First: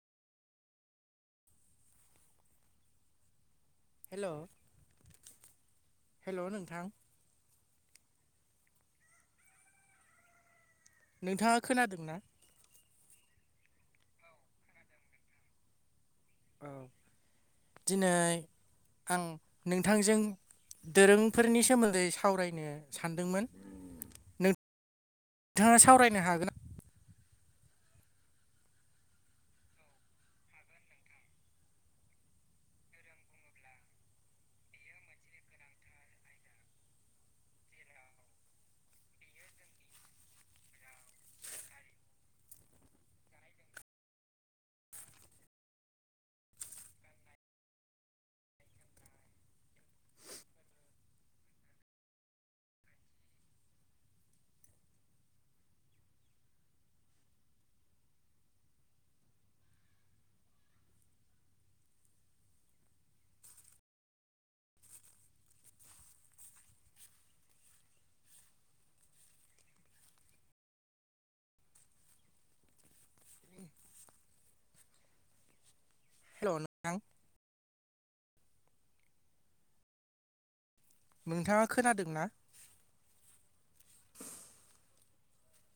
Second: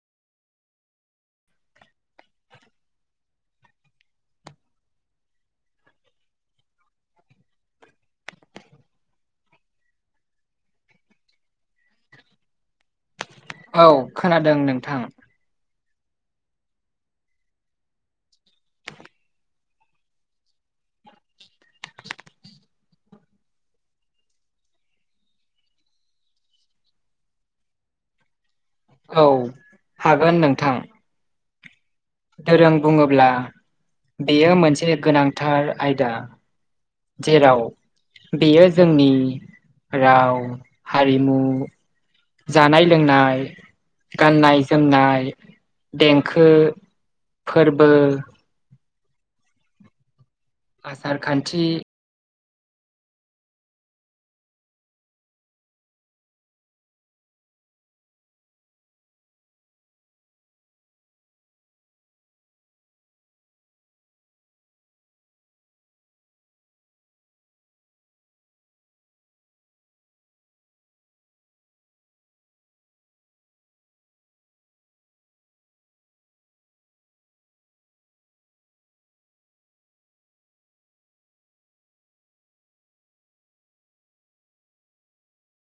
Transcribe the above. हेल' हेल' नोंथां? नोंथाङा खोनादों ना? औ खोनादों नोंथां। औ दिनै आं नोंथांजों दोरोंफोरनि सोमोन्दै सावरायनो सानदोंमोन। नोंथाङा सावरायनो हागोन ना औ हागोन नोंथां। धोरों बुङोब्ला बेयो मोनसे गोनांथार आयदा। जेराव बेयो जोंनि राव हारिमु। जानाय लोंनाय। गाननाय जोमनाय देंखो फोरबो। आसार खान्थि। हेलौ' नोंथां। नोंथाङा खोनादों ना।